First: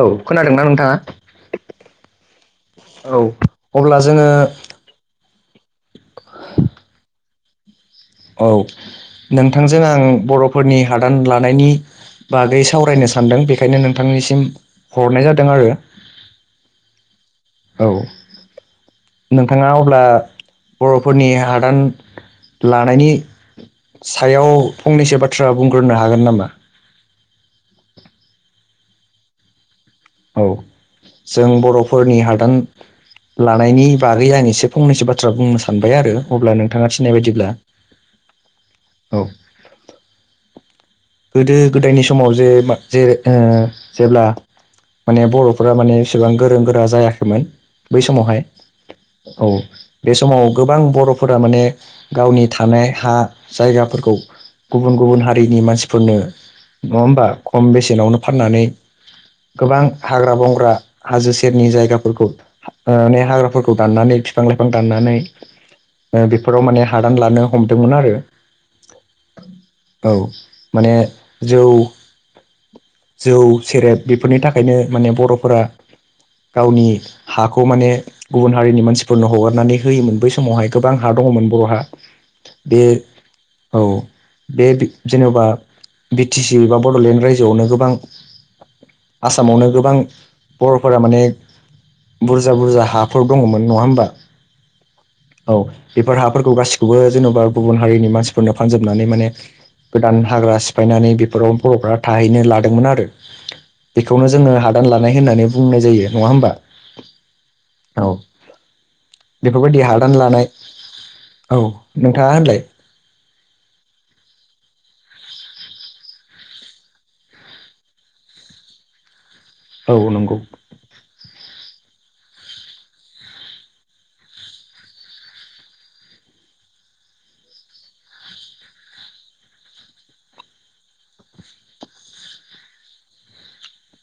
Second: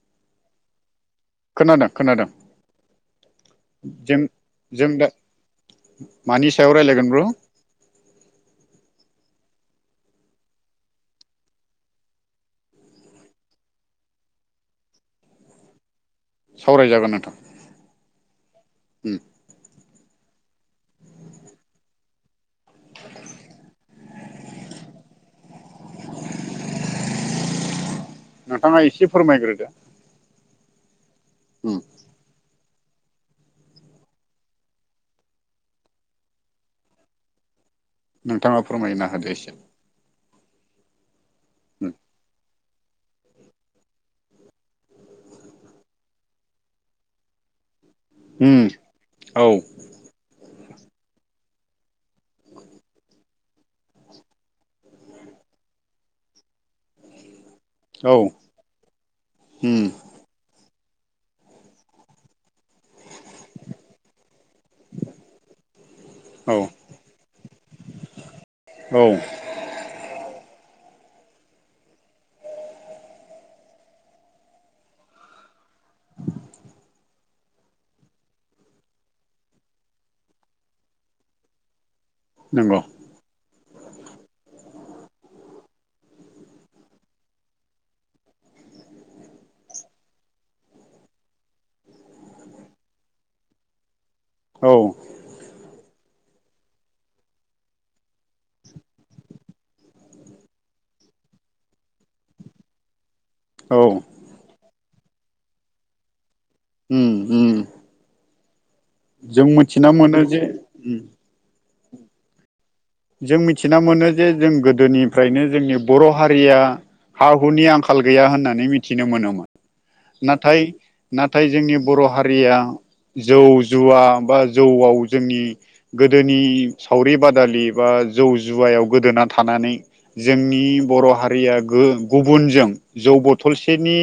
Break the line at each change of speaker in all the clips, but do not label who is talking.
औ खोनादोंना नोंथाङा
खोनादों खोनादों
औ अब्ला
जों
जोङो
जों दा मानि सायाव रायलायगोन र'
औ नोंथांजों आं बर'फोरनि हादान लानायनि बागै सावरायनो सानदों बेखायनो नोंथांनिसिम हरनाय जादों आरो
सावरायजागोन नोंथां
औ
उम
नोंथाङा अब्ला बर'फोरनि हादान लानायनि सायाव फंनैसो बाथ्रा बुंग्रोनो हागोन नामा?
नोंथाङा एसे फोरमायग्रोदो
औ जों
उम
बर'फोरनि हादान लानायनि बागै आं एसे फंनैसो बाथ्रा बुंनो सानबाय आरो अब्ला नोंथाङा थिनाय बायदिब्ला
नोंथाङा फोरमायना
औ
होदोएसे
गोदो गोदायनि समाव जे मा जै ओ जेब्ला माने बर'फोरा माने बेसेबां गोरों गोरा जायाखैमोन बै समावहाय
उम
औ बे समाव गोबां बर'फोरा माने गुबुन गुबुन हारिनि मानसिफोरनो नङा होमबा खम
औ
बेसेनावनो फाननानै गोबां
उम
हाग्रा-बंग्रा हाजो सेरनि जायगाफोरखौ ओ ने हाग्राफोरखौ दाननानै बिफां-लाइफां दाननानै ओ
औ
बेफोराव माने हादान लानो हमदोंमोन आरो
औ
औ माने जौ जौ सेरेब बेफोरनि थाखायनो माने बर'फोरा गावनि हाखौ माने गुबुन हारिनि मानसिफोरनो हगारनानै होयोमोन बै समावहाय गोबां हा दंमोन बर'हा
नोंगौ
बे औ बे बि जेनबा बि टि सि बा बडलेण्ड रायजोआवनो गोबां आसामावनो गोबां बर'फोरा माने बुरजा बुरजा हाफोर दङमोन नङा होमबा
औ
औ बेफोर हाफोरखौ गासिखौबो जेनबा गुबुन हारिनि मानसिफोरनो फानजोबनानै माने गोदान हाग्रा सिफायनानै बेफोराव बर'फ्रा थाहैनो लादोंमोन आरो
औ
बेखौनो जोङो हादान लानाय होननानै बुंनाय जायो नङा होमबा
उ उ
औ बेफोरबायदि हादान
जे
लानाय
उम
औ नोंथाङा होनलाय
जों मिथिना मोनो जे जों गोदोनिफ्रायनो जोंनि बर' हारिया हा हुनि आंखाल गैया होननानै मिथिनो मोनोमोन
औ नंगौ
नाथाय नाथाय जोंनि बर' हारिया जौ जुवा बा जौआव जोंनि गोदोनि सावरि बादालि बा जौ जुवायाव गोदोना थानानै जोंनि बर' हारिया गो गुबुनजों जौ बथलसेनि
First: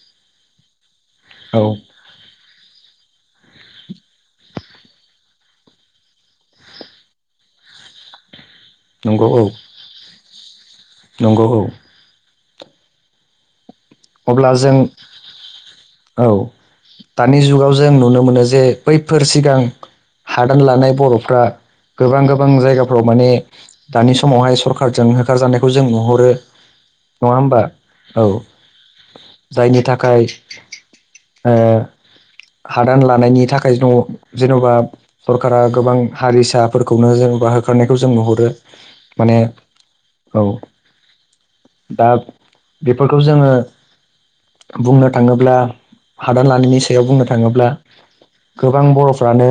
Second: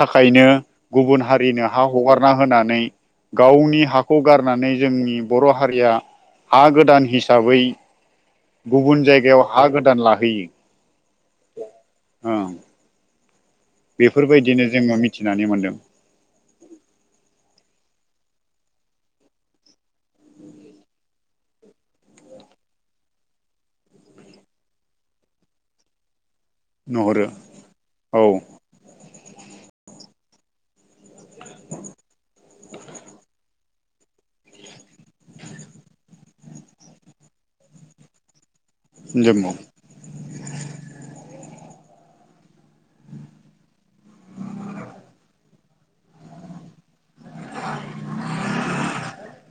थाखायनो गुबुन
औ
हारिनो हा हगारना होना नै गावनि हाखौ गारनानै जोंनि बर' हारिया हा गोदान हिस हिसाबै गुबुन
नंगौ
जायगायाव
औ
हा गोदान लाहैयो।
नंगौ औ
ओं
अब्ला
बेफोरबायदिनो
जों
जोङो मिथिनानै मोनदों
औ दानि जुगाव जों नुनो मोनो जे बैफोर सिगां हादान लानाय बर'फ्रा गोबां गोबां जायगाफ्राव माने दानि समावहाय सरखारारजों होखारजानायखौ जों नुहरो
नुहुरो
नङा होमबा औ जायनि थाखाय ओ हादान लानायनि थाख खाय दं जेनबा सरकारा गोबां हारिसाफोरखौनो जेनबा होखारनायखौ जों नुहरो। माने
नंगौ
औ दा बेफोरखौ जोङो बुंनो थाङोब्ला हादान लानायनि सायाव बुंनो थाङोब्ला गोबां बर'फ्रानो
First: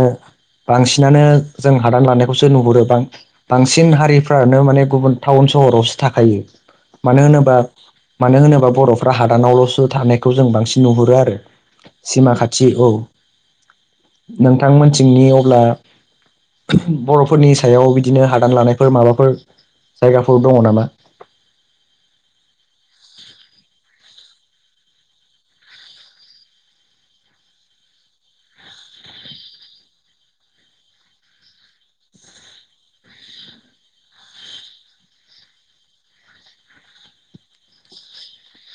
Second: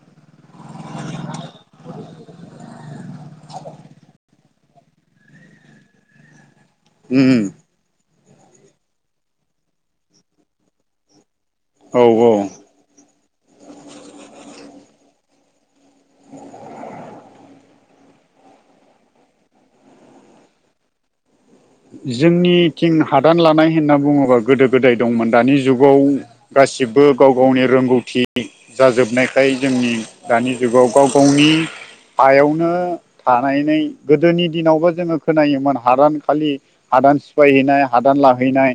बांसिनानो जों हादान लानायखौसो नुहुरो बां-बांसिन हारि फ्रानो माने गुबुन टाउन सहरावसो थाखायो मानो होनोबा मानो होनोबा बर' फोरा हादानावलसो थानायखौ जों बांसिन नुहुरो आरो सिमा खाथि औ।
[inaudible]
नोंथांमोनथिंनि अब्ला बर'फोरनि सायाव बिदिनो हादान लानायफोर माबाफोर जायगाफोर दङ नामा?
जोंनिथिं हादान लानाय होनना बुङोबा गोदो गोदाय दंमोन दानि जुगाव गासिबो गाव गावनि रोंगौथि जाजोबनायखाय जोंनि दानि जुगाव गाव गावनि हायावनो थानायनाय गोदोनि दिनावबो जोङो खोनायोमोन हादानखालि हादान सिफायहैनाय हादान लाहैनाय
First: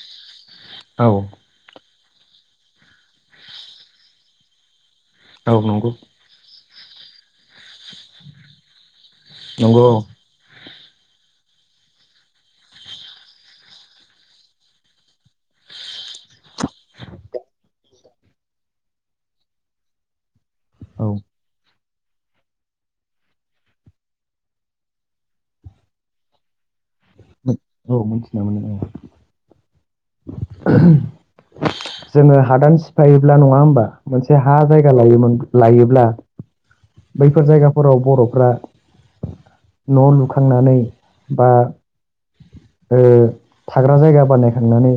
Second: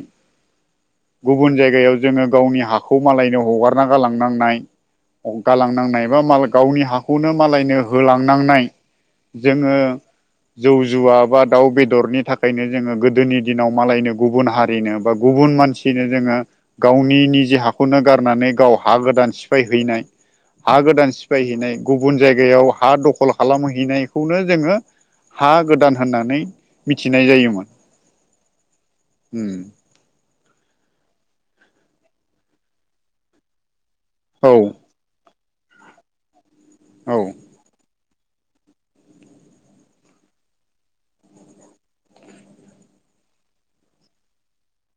औ
गुबुन जायगायाव जोङो गावनि हा खौ मालायनो हगारना गालांनांनाय
औ नंगौ
गालांनांनाय बा माल गावनि हाखौनो मालायनो होलांनांनाय। जोङो
नंगौ औ
जौ जुवा बा दाउ बेदरनि थाखायनो जोङो गोदोनि दिनाव मालायनो गुबुन हारिनो बा गुबुन मानसिनो जोङो गावनि निजे हाखौनो गारनानै गाव हा गोदान सिफाय हैैनाय। हा गोदान
औ
सिफायहैनाय। गुबुन जायगायाव हा दखल खालामहैनायखौनो जोङो हा गोदान होननानै मिथिनाय जायोमोन।
औ मिथिनो मोनदों औ। जोङो हादान सिफायोब्ला नङा होमबा? मोनसे
औ
हा जायगा लोमोन लायोब्ला
औ
बैफोर जायगाफोराव बर' फोरा न' लुखांनानै बा ओ थाग्रा जायगा बानायखांनानै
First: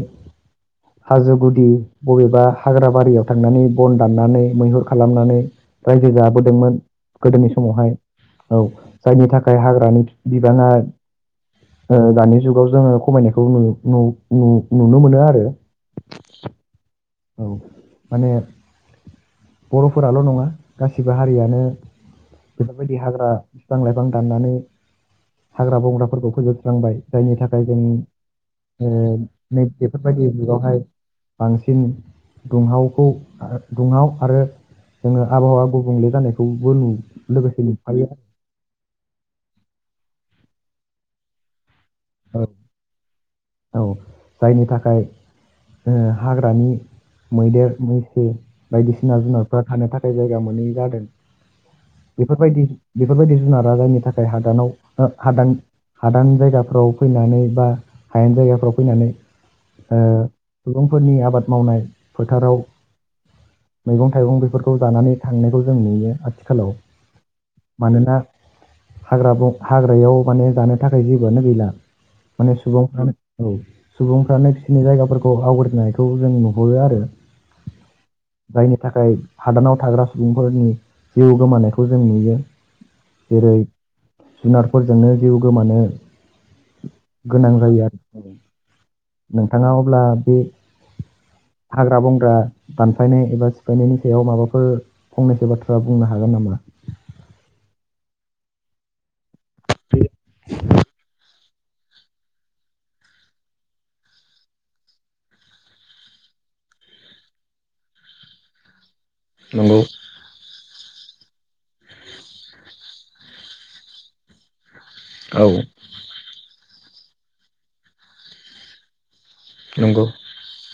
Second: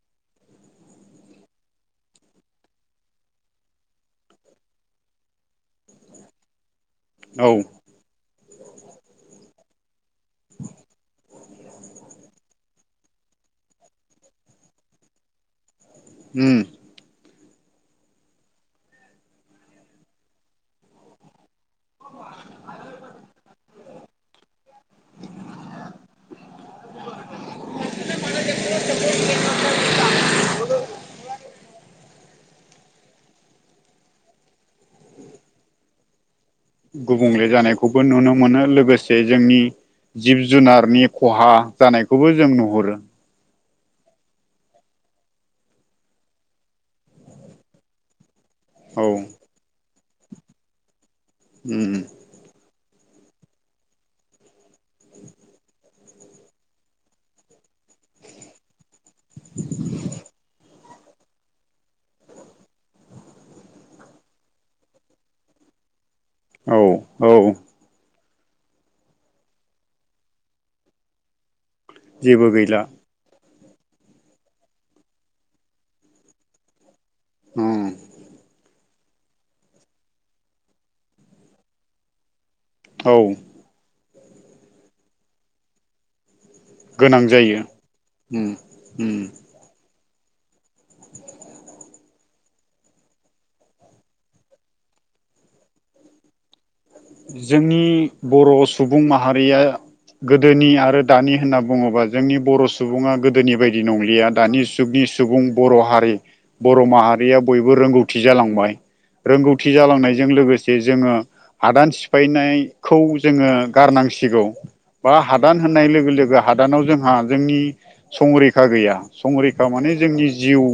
हाजो गुदि बबेबा हाग्रााबारियाव थांनानै बन दाननानै मैहुर खालामनानै रायजो जाबोदोंमोन। गोदोनि
औ
समावहाय औ जायनि थाखाय हाग्रानि बिबाङा ओ दानि जुगाव जोङो खमायनायखौ नु नु-नुनो मोनो आरो। औ माने बर'फोराल' नङा गासिबो हारियानो बेफोरबायदि हाग्रा फिफां-लाइफां दाननानै हाग्रा बंग्राफोरखौ फोजोबस्रांबाय जायनि थाखाय जों ओ नै बेफोरबायदि जुगावहाय बांसिन दुंहावखौ दुंहाव आरो जोङो आबहावा गुबुंले जानाय
गुबुंले जानायखौबो नुनो मोनो लोगोसे जोंनि जिब जुनार नि खहा जानायखौबो
औ
जों नुहुरो
औ जायनि थाखाय ओ हाग्रानि मैदेर मैसो
औ
बायदिसिना जुनारफ्रा थानो थाखाय जायगा मोनै जादों बेफोरबायदि बेफोरबायदि जुनारा जायनि थाखाय हादानाव हादान हादान जायगाफ्राव ओ फैनानै बा हायेन जायगाफ्राव फैनानै सुबुंफोरनि आबाद मावनाय फोथाराव मैगं थाइगं बेफोरखौ जानानै थांनायखौ जों नुयो। हेल'
औ औ
[inaudible] मानोना हाग्रा ब हाग्रायाव माने जानो थाखाय जेबोआनो गैला।
जेबो
माने
गैला
सुबुंफ्रा औ सुबुंफ्रानो बिसोरनि जायगाफोरखौ आवग्रिनायखौ जों नुहरो आरो
उम
जोंनि थाखाय हादानाव थाग्रा सुबुंफोरनि जिउ गोमानायखौ जों नुयो
औ
जेरै जुनारफोरजोंनो जिउ गोमानो गोनां जायो आरो
उम उम
नोंथाङा अब्ला बे हाग्रा बंग्रा दानफायनाय एबा सिफायनायनि सायाव माबाफोर फंनैसो बाथ्रा बुंनो हागोन गोन नामा?
जोंनि बर' सुबुं माहारिया गोदोनि आरो दानि होनना बुङोबा जोंनि बर' सुबुङा गोदोनि बायदि नंलिया दानि जुगनि सुबुं बर' हारि बर' माहारिया बयबो रोंगौथि जालांबाय रोंगौथि
नंगौ
जालांनायजों लोगोसे जोङो हादान सिफायनायखौ जोङो गारनांसिगौ बा
औ
हादान होननाय लोगो लोगो हा दानाव जोंहा जोंनि संरैखा गैया संरैखा माने
नंगौ
जोंनि जिउ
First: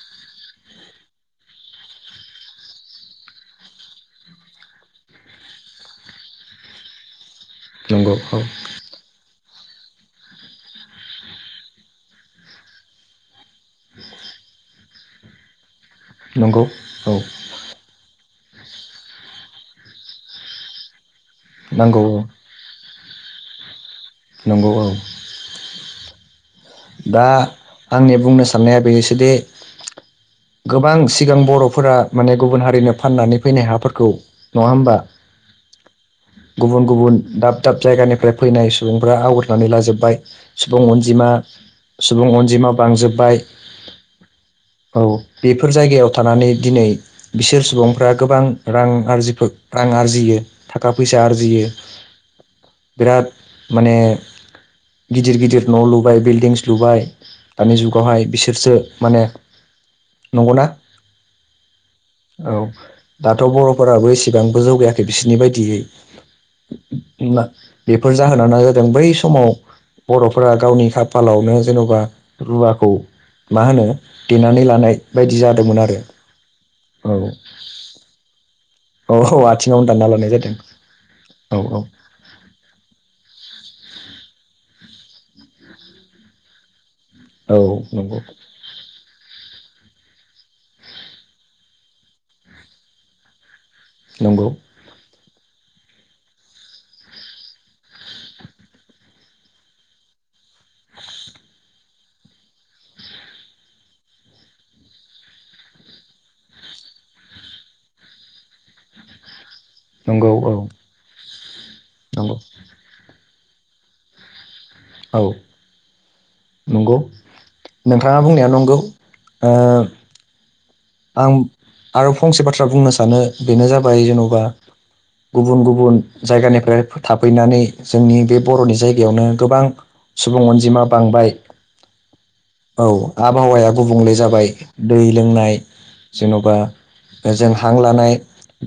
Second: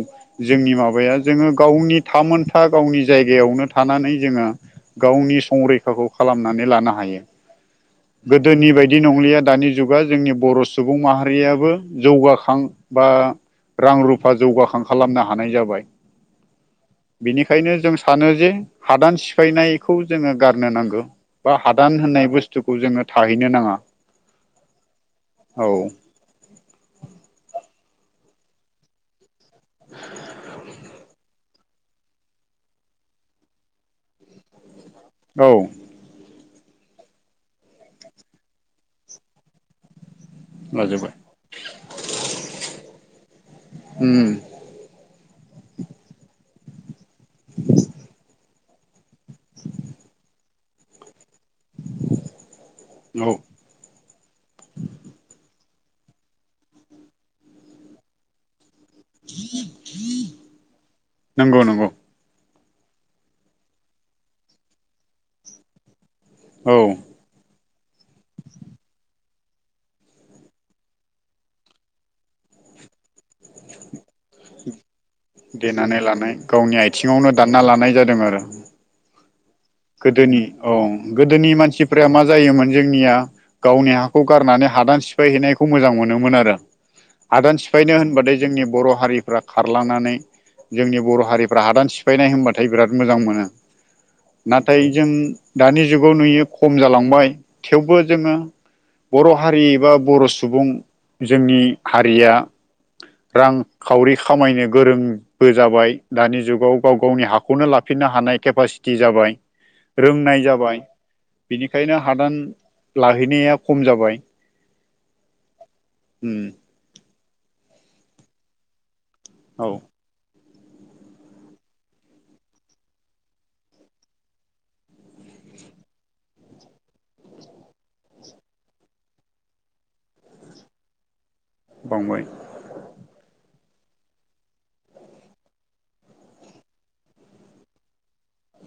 जोंनि माबाया जोङो गावनि थामोनथा गावनि जायगायावनो थानानै जोङो गावनि [unintelligible] संरै खाखौ खालामनानै लानो हायो
नंगौ औ
गोदोनि बायदि नंलिया दानि जुगा जोंनि बर' सुबुं माहारियाबो जौगाखां बा रां रुफा जौगाखां खालामनो हानाय जाबाय
नंगौ औ
बिनिखायनो जों सानो जे हादान सि सिफायनायखौ जोङो गारनो नांगौ बा हादान
नंगौ औ
होननाय बुस्थुखौ जोङो थाहैनो नाङा
नंगौ औ [inaudible]
औ
दा आंनि बुंनो साननाया बेनोसोदि गोबां सिगां बर'फोरा माने गुबुन हारिनो फाननानै फैनाय हाफोरखौ नङा होमबा?
औ
गुबुन गुबुन दाब दाब जायगानिफ्राय फैनाय सुबुंफ्रा आवगयनानै लाजोबबाय सुबुं
लाजोबबाय
अनजिमा सुबुं अनजिमा बांजोब्बाय
उम
औ बेफोर जायगायाव थानानै दिनै बिसोर सुबुंफ्रा गोबां रां आरजिबो आरजियो थाखा फैसा [unintelligible]
औ
बिराद माने गिदिर गिदिर न' लुबाय बिल्डिंस लुबाय दानि जुगावहाय बिसोरसो माने नंगौना
[inaudible] नंगौ नंगौ
औ दाथ' बर'फोराबो एसेबांबो जौगायाखै बिसोरनि बायदियै
औ
[unintelligible] बेफोर जाहोना जादों बै समाव बर'फोरा गावनि खाफालाव नो जेनावबा रुवाखौ मा होनो देनानै लानाय बायदि जादोंमोन आरो
देनानै लानाय गावनि
औ
आथिङावनो दानना लानाय जादों आरो
औ औ [unintelligible] लानाय
गोदोनि
जादों
औ गोदोनि
औ औ
मानसिफोरा मा जायोमोन जोंनिया गावनि हाखौ गारनानै हादान सिफायहैनायखौ मोजां मोनोमोन आरो
औ
हादान सिफायनो
नंगौ
होनबाथाय जोंनि बर' हारिफ्रा खारलांनानै जोंनि बर' हारिफ्रा हादान सिफायनाय होनबाथाय बिराद मोजां मोनो।
नंगौ
नाथाय जों दानि जुगाव नुयो खम जालांबाय थेवबो जोङो बर' हारि बा बर' सु सुबुं जोंनि हारिया रांखावरि खामायनो गोरोंबो जाबाय दानि जुगाव गाव गावनि हाखौनो लाफिन नो हानाय केपासिटि जाबाय
नंगौ
रोंनाय
औ
जाबाय बिनिखायनो
नंगौ
हादान ला हैनाया खम जाबाय
औ
उम
नंगौ नोंथाङा बुंनाया नंगौ। ओ
औ
आं आरो फंसे बाथ्रा बुंनो सानो बेनो जाबाय जेन'बा गुबुन गुबुन जायगानिफ्राय थाफैनानै जोंनि बे बर'नि जायगायावनो गोबां सुबुं अनजिमा बांबाय।
बांबाय
औ आबहावाया गुबुंले जाबाय दै लोंनाय। जेन'बा जों हां लानाय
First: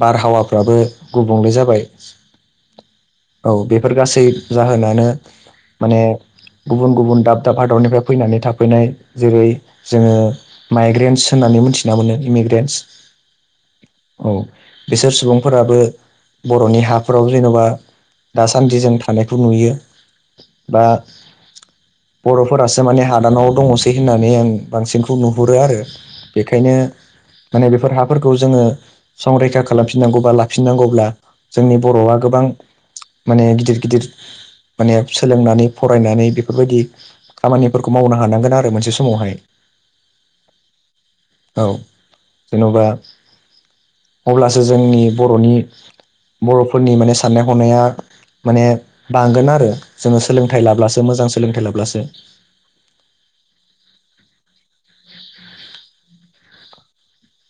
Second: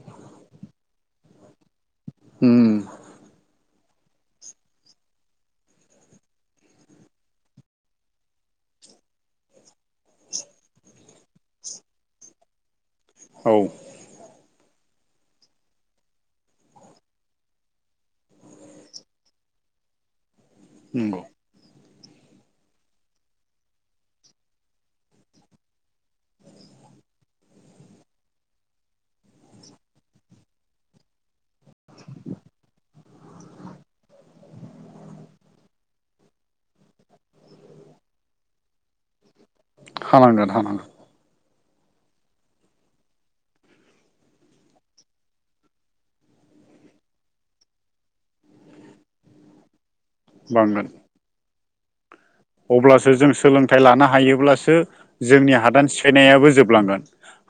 बारहावाफ्राबो गुबुंले जाबाय।
ओम
औ बेफोर गासै जाहोनानो माने गुबुन गुबुन दाब दाब हादरनिफ्राय फैनानै थाफैनाय जेरै जोङो माइग्रेन्स होननानै मोनथि ना मोनो इमिग्रेन्टस
औ
औ बिसोर सुबुंफोराबो बर'नि हाफोराव जेन'बा दासान्दि जों थानायखौ नुयो बा।
नंगौ
बर'फोरासो माने हादानाव दङसै होननानै आं बांसिनखौ नुहुरो आरो बे खायनो माने बेफोर हाफोरखौ जोङो संरैखा खालामफिननांगौ बा लाफिननांगौब्ला जोंनि बर'आ गोबां माने गिदिर गिदिर माने सोलोंनानै फरायनानै बेफोरबायदि खामानिफोरखौ मावनो हानांगोन आरो मोनसे स
हानांगोन हानांगोन।
औ जेन'बा अब्लासो जोंनि बर'नि बर'फोरनि माने साननाय हनाया माने बांगोन आरो। जोङो सोलोंथाइ
बांगोन
लाब्लासो मोजां सोलोंथाइ लाब्लासो
अब्लासो जों सोलोंथाइ लानो हायोब्लासो जोंनि हादान सिफायनायाबो जोबलांगोन।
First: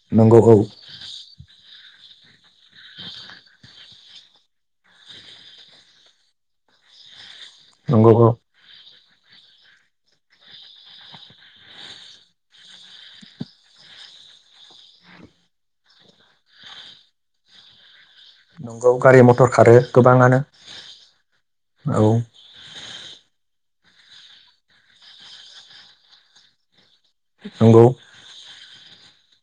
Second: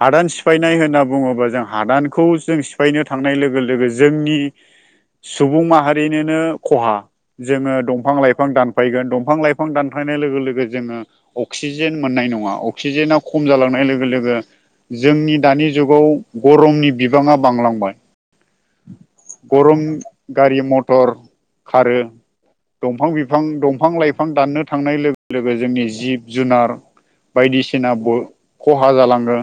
हादान
नंगौ औ
सिफायनाय होनना बुङोबा जों हादानखौ जों सिफायनो थाखाय। थांनाय लोगो लोगो जोंनि सुबुं माहारिनोनो खहा जोङो
नंगौ
दंफां
औ
लाइफां दानफायगोन दंफां लाइफां दानफैनाय लोगो लोगो जोङो अक्सिजेन मोननाय नङा अक्सिजेना खम जालांनाय लोगो लोगो जोंनि दानि जुगाव गरमनि बिबाङा बांलांबाय
नंगौ गारि मथर खारो
गरम
गोबाङानो
गारि मटर खारो
औ
दंफां बिफां दंफां लाइफां दाननो थांनाय लोगो लोगो जोंनि जिब जुनार
नंगौ
बायदिसिना खहा जालाङो।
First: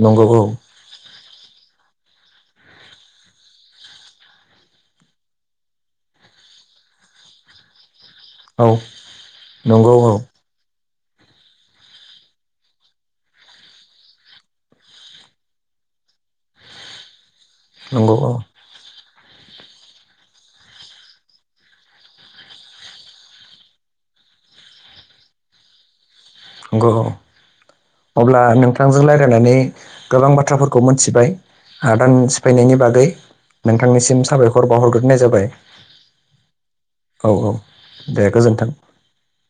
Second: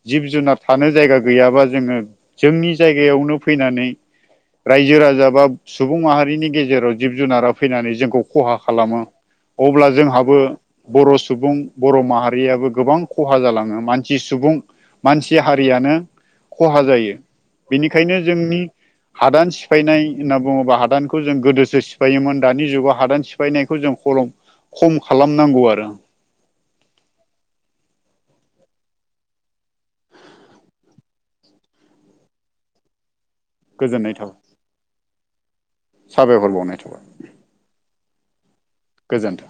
नंगौ
जिब
औ
जुनार थानो जायगा गैयाबा जोङो जोंनि जायगायावनो फैनानै रायजो राजा बा सुबुं माहारिनि गेजेराव जिब जुनारा फैनानै जोंखौ खहा
औ
खालामो अब्ला
नंगौ औ
जोंहाबो बर' सुबुं बर' माहारियाबो गोबां खहा जालाङो मानसि सुबुं मानसि हारिया खहा जायो
नंगौ
बेनिखायनो
औ
जोंनि हादान सिफायनाय होननाुङोब्ला हादानखौ जों गोदोसो सिफायोमोन दानि जुगाव हादान सिफाय बायनायखौ जों खम खम खालामनांगौ आरो
नंगौ। अब्ला नोंथांजों रायजलायनानै गोबां बाथ्राफोरखौ मोनथिबाय। हदान सिफायनायनि बागै
गोजोननाय
नोंथांनिसिम
थाबाय
साबायखर बावहरग्रोनाय जाबाय
साबायखर बावनाय
औ औ दे गोजोन्थों
गोजोनथों